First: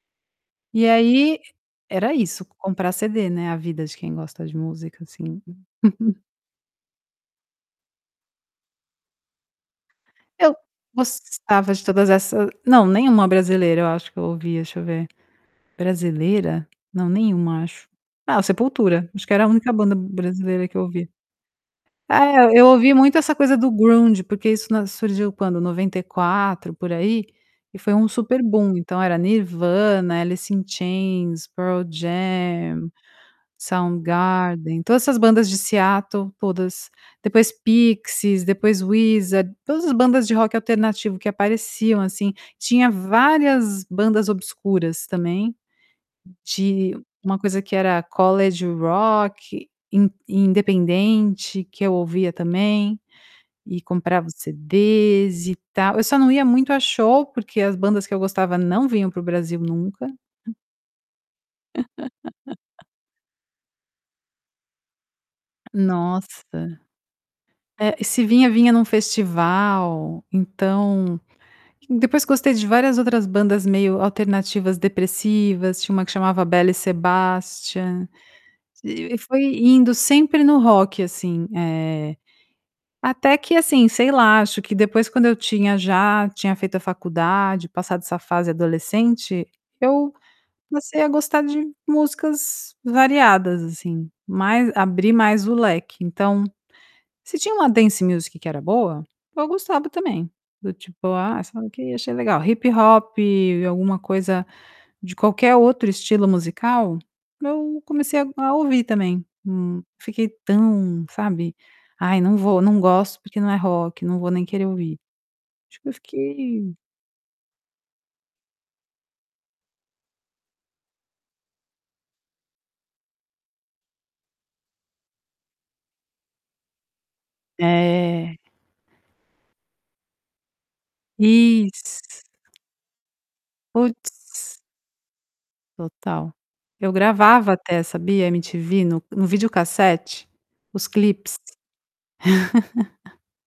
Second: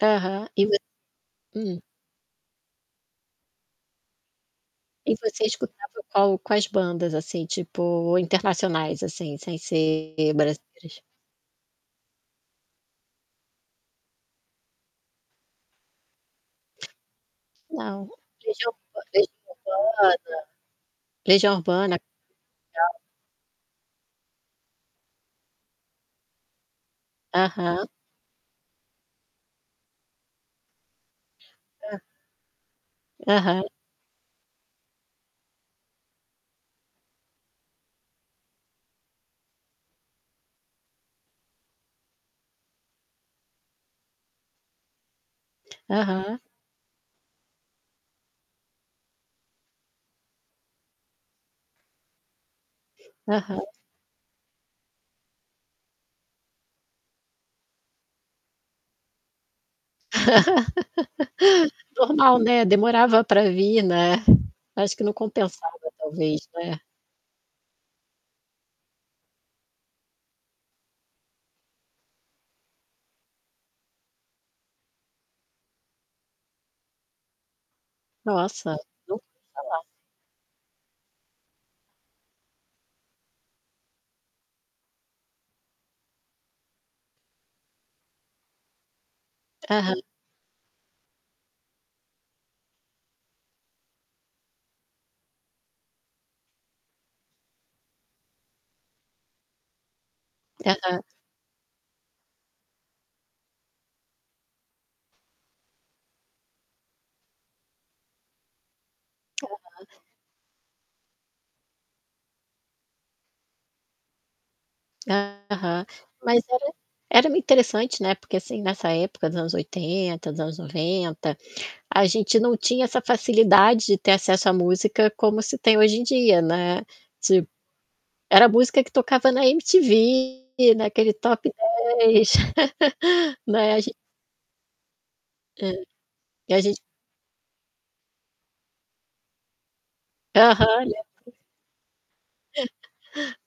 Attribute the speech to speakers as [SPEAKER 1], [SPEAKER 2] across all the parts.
[SPEAKER 1] Aham, [unintelligible]
[SPEAKER 2] E aí,
[SPEAKER 1] hum.
[SPEAKER 2] era isso comprar cd, né, a vida de quem gosta de música,
[SPEAKER 1] E
[SPEAKER 2] assim.
[SPEAKER 1] você escutava qual quais bandas, assim, tipo, internacionais, assim, sem ser
[SPEAKER 2] Eu
[SPEAKER 1] brasileiras?
[SPEAKER 2] gostava de todas essas não nenhuma brasileira eu acho que eu ouvi, deixa eu ver. Brasileira? Não, nenhuma acho;
[SPEAKER 1] Não.
[SPEAKER 2] Ah,
[SPEAKER 1] Legião Legião
[SPEAKER 2] Sepultura, acho que era
[SPEAKER 1] Urbana
[SPEAKER 2] a única banda brasileira que eu ouvia.
[SPEAKER 1] Legião Urbana
[SPEAKER 2] Eh, eu ouvi
[SPEAKER 1] [unintelligible]
[SPEAKER 2] muito essa coisa do ground, porque isso na surgiu quando? 94 por aí, e
[SPEAKER 1] Aham.
[SPEAKER 2] foi um super bum, então, era Nirvana, Alice In chains, Pearl
[SPEAKER 1] Hã.
[SPEAKER 2] Jam,
[SPEAKER 1] Aham.
[SPEAKER 2] Sound Garden, todas essas bandas de Seattle, todas, depois Pixies, depois Wizard, todas as bandas de rock alternativo que apareciam, assim, tinha várias bandas obscuras também,
[SPEAKER 1] Aham.
[SPEAKER 2] de uma coisa que era College Rock, in independente, que eu ouvia também,
[SPEAKER 1] Aham.
[SPEAKER 2] e comprava os CDs e tal, eu só não ia muito a show, porque as bandas que eu gostava não vinham para o Brasil nunca
[SPEAKER 1] Normal, né, demorava pra vir, né. Acho que não compensava talvez,
[SPEAKER 2] Nossa.
[SPEAKER 1] né?
[SPEAKER 2] É, e se vinha, vinha num festival, então depois gostei de várias outras bandas meio alternativas depressivas, tinha uma que chamava Belle Sebastian,
[SPEAKER 1] Nossa, nunca
[SPEAKER 2] e
[SPEAKER 1] ouvi
[SPEAKER 2] foi
[SPEAKER 1] falar.
[SPEAKER 2] indo sempre no rock, assim, eh, até que assim, sei lá, acho que depois quando eu tinha já tinha feito a faculdade, passado essa fase adolescente,
[SPEAKER 1] Aham.
[SPEAKER 2] eu comecei a gostar de músicas variadas, assim, mais abri mais o leque. Então, se tinha uma dance music que era boa, eu gostava também, do
[SPEAKER 1] Aham.
[SPEAKER 2] tipo: "Ah, sei lá o quê, achei legal.", hip-hop e alguma coisa, de qualquer outro estilo musical, eu comecei a a ouvir também, hum,
[SPEAKER 1] Aham.
[SPEAKER 2] fiquei tão, sabe, "Ai não vou não gosto porque não é rock, não vou nem querer ouvir", acho
[SPEAKER 1] Aham.
[SPEAKER 2] que eu
[SPEAKER 1] Mas era
[SPEAKER 2] fiquei
[SPEAKER 1] era interessante, né, porque assim, nessa época dos anos 80, dos anos 90, a gente não tinha essa facilidade de ter acesso à música como hoje em dia, né, tipo,
[SPEAKER 2] É.
[SPEAKER 1] era a música que tocava na MTV, naquele top
[SPEAKER 2] Isso.
[SPEAKER 1] 10, né, a ge
[SPEAKER 2] Puts.
[SPEAKER 1] É,
[SPEAKER 2] Total.
[SPEAKER 1] e a gent
[SPEAKER 2] Eu gravava até, sabia, MTV no no vídeo cassete, os
[SPEAKER 1] Aham e
[SPEAKER 2] clipes.
[SPEAKER 1] [unintelligible]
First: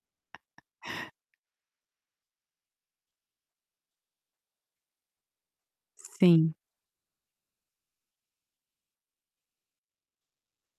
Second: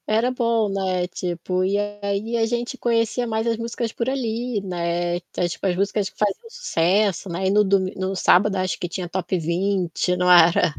[SPEAKER 1] Era bom, né, tipo, e aí a gente conhecia mais as músicas por ali, né, tipo as músicas que faziam
[SPEAKER 2] Sim.
[SPEAKER 1] sucesso, né, e no do no sábado acho que tinha Top 20 não era?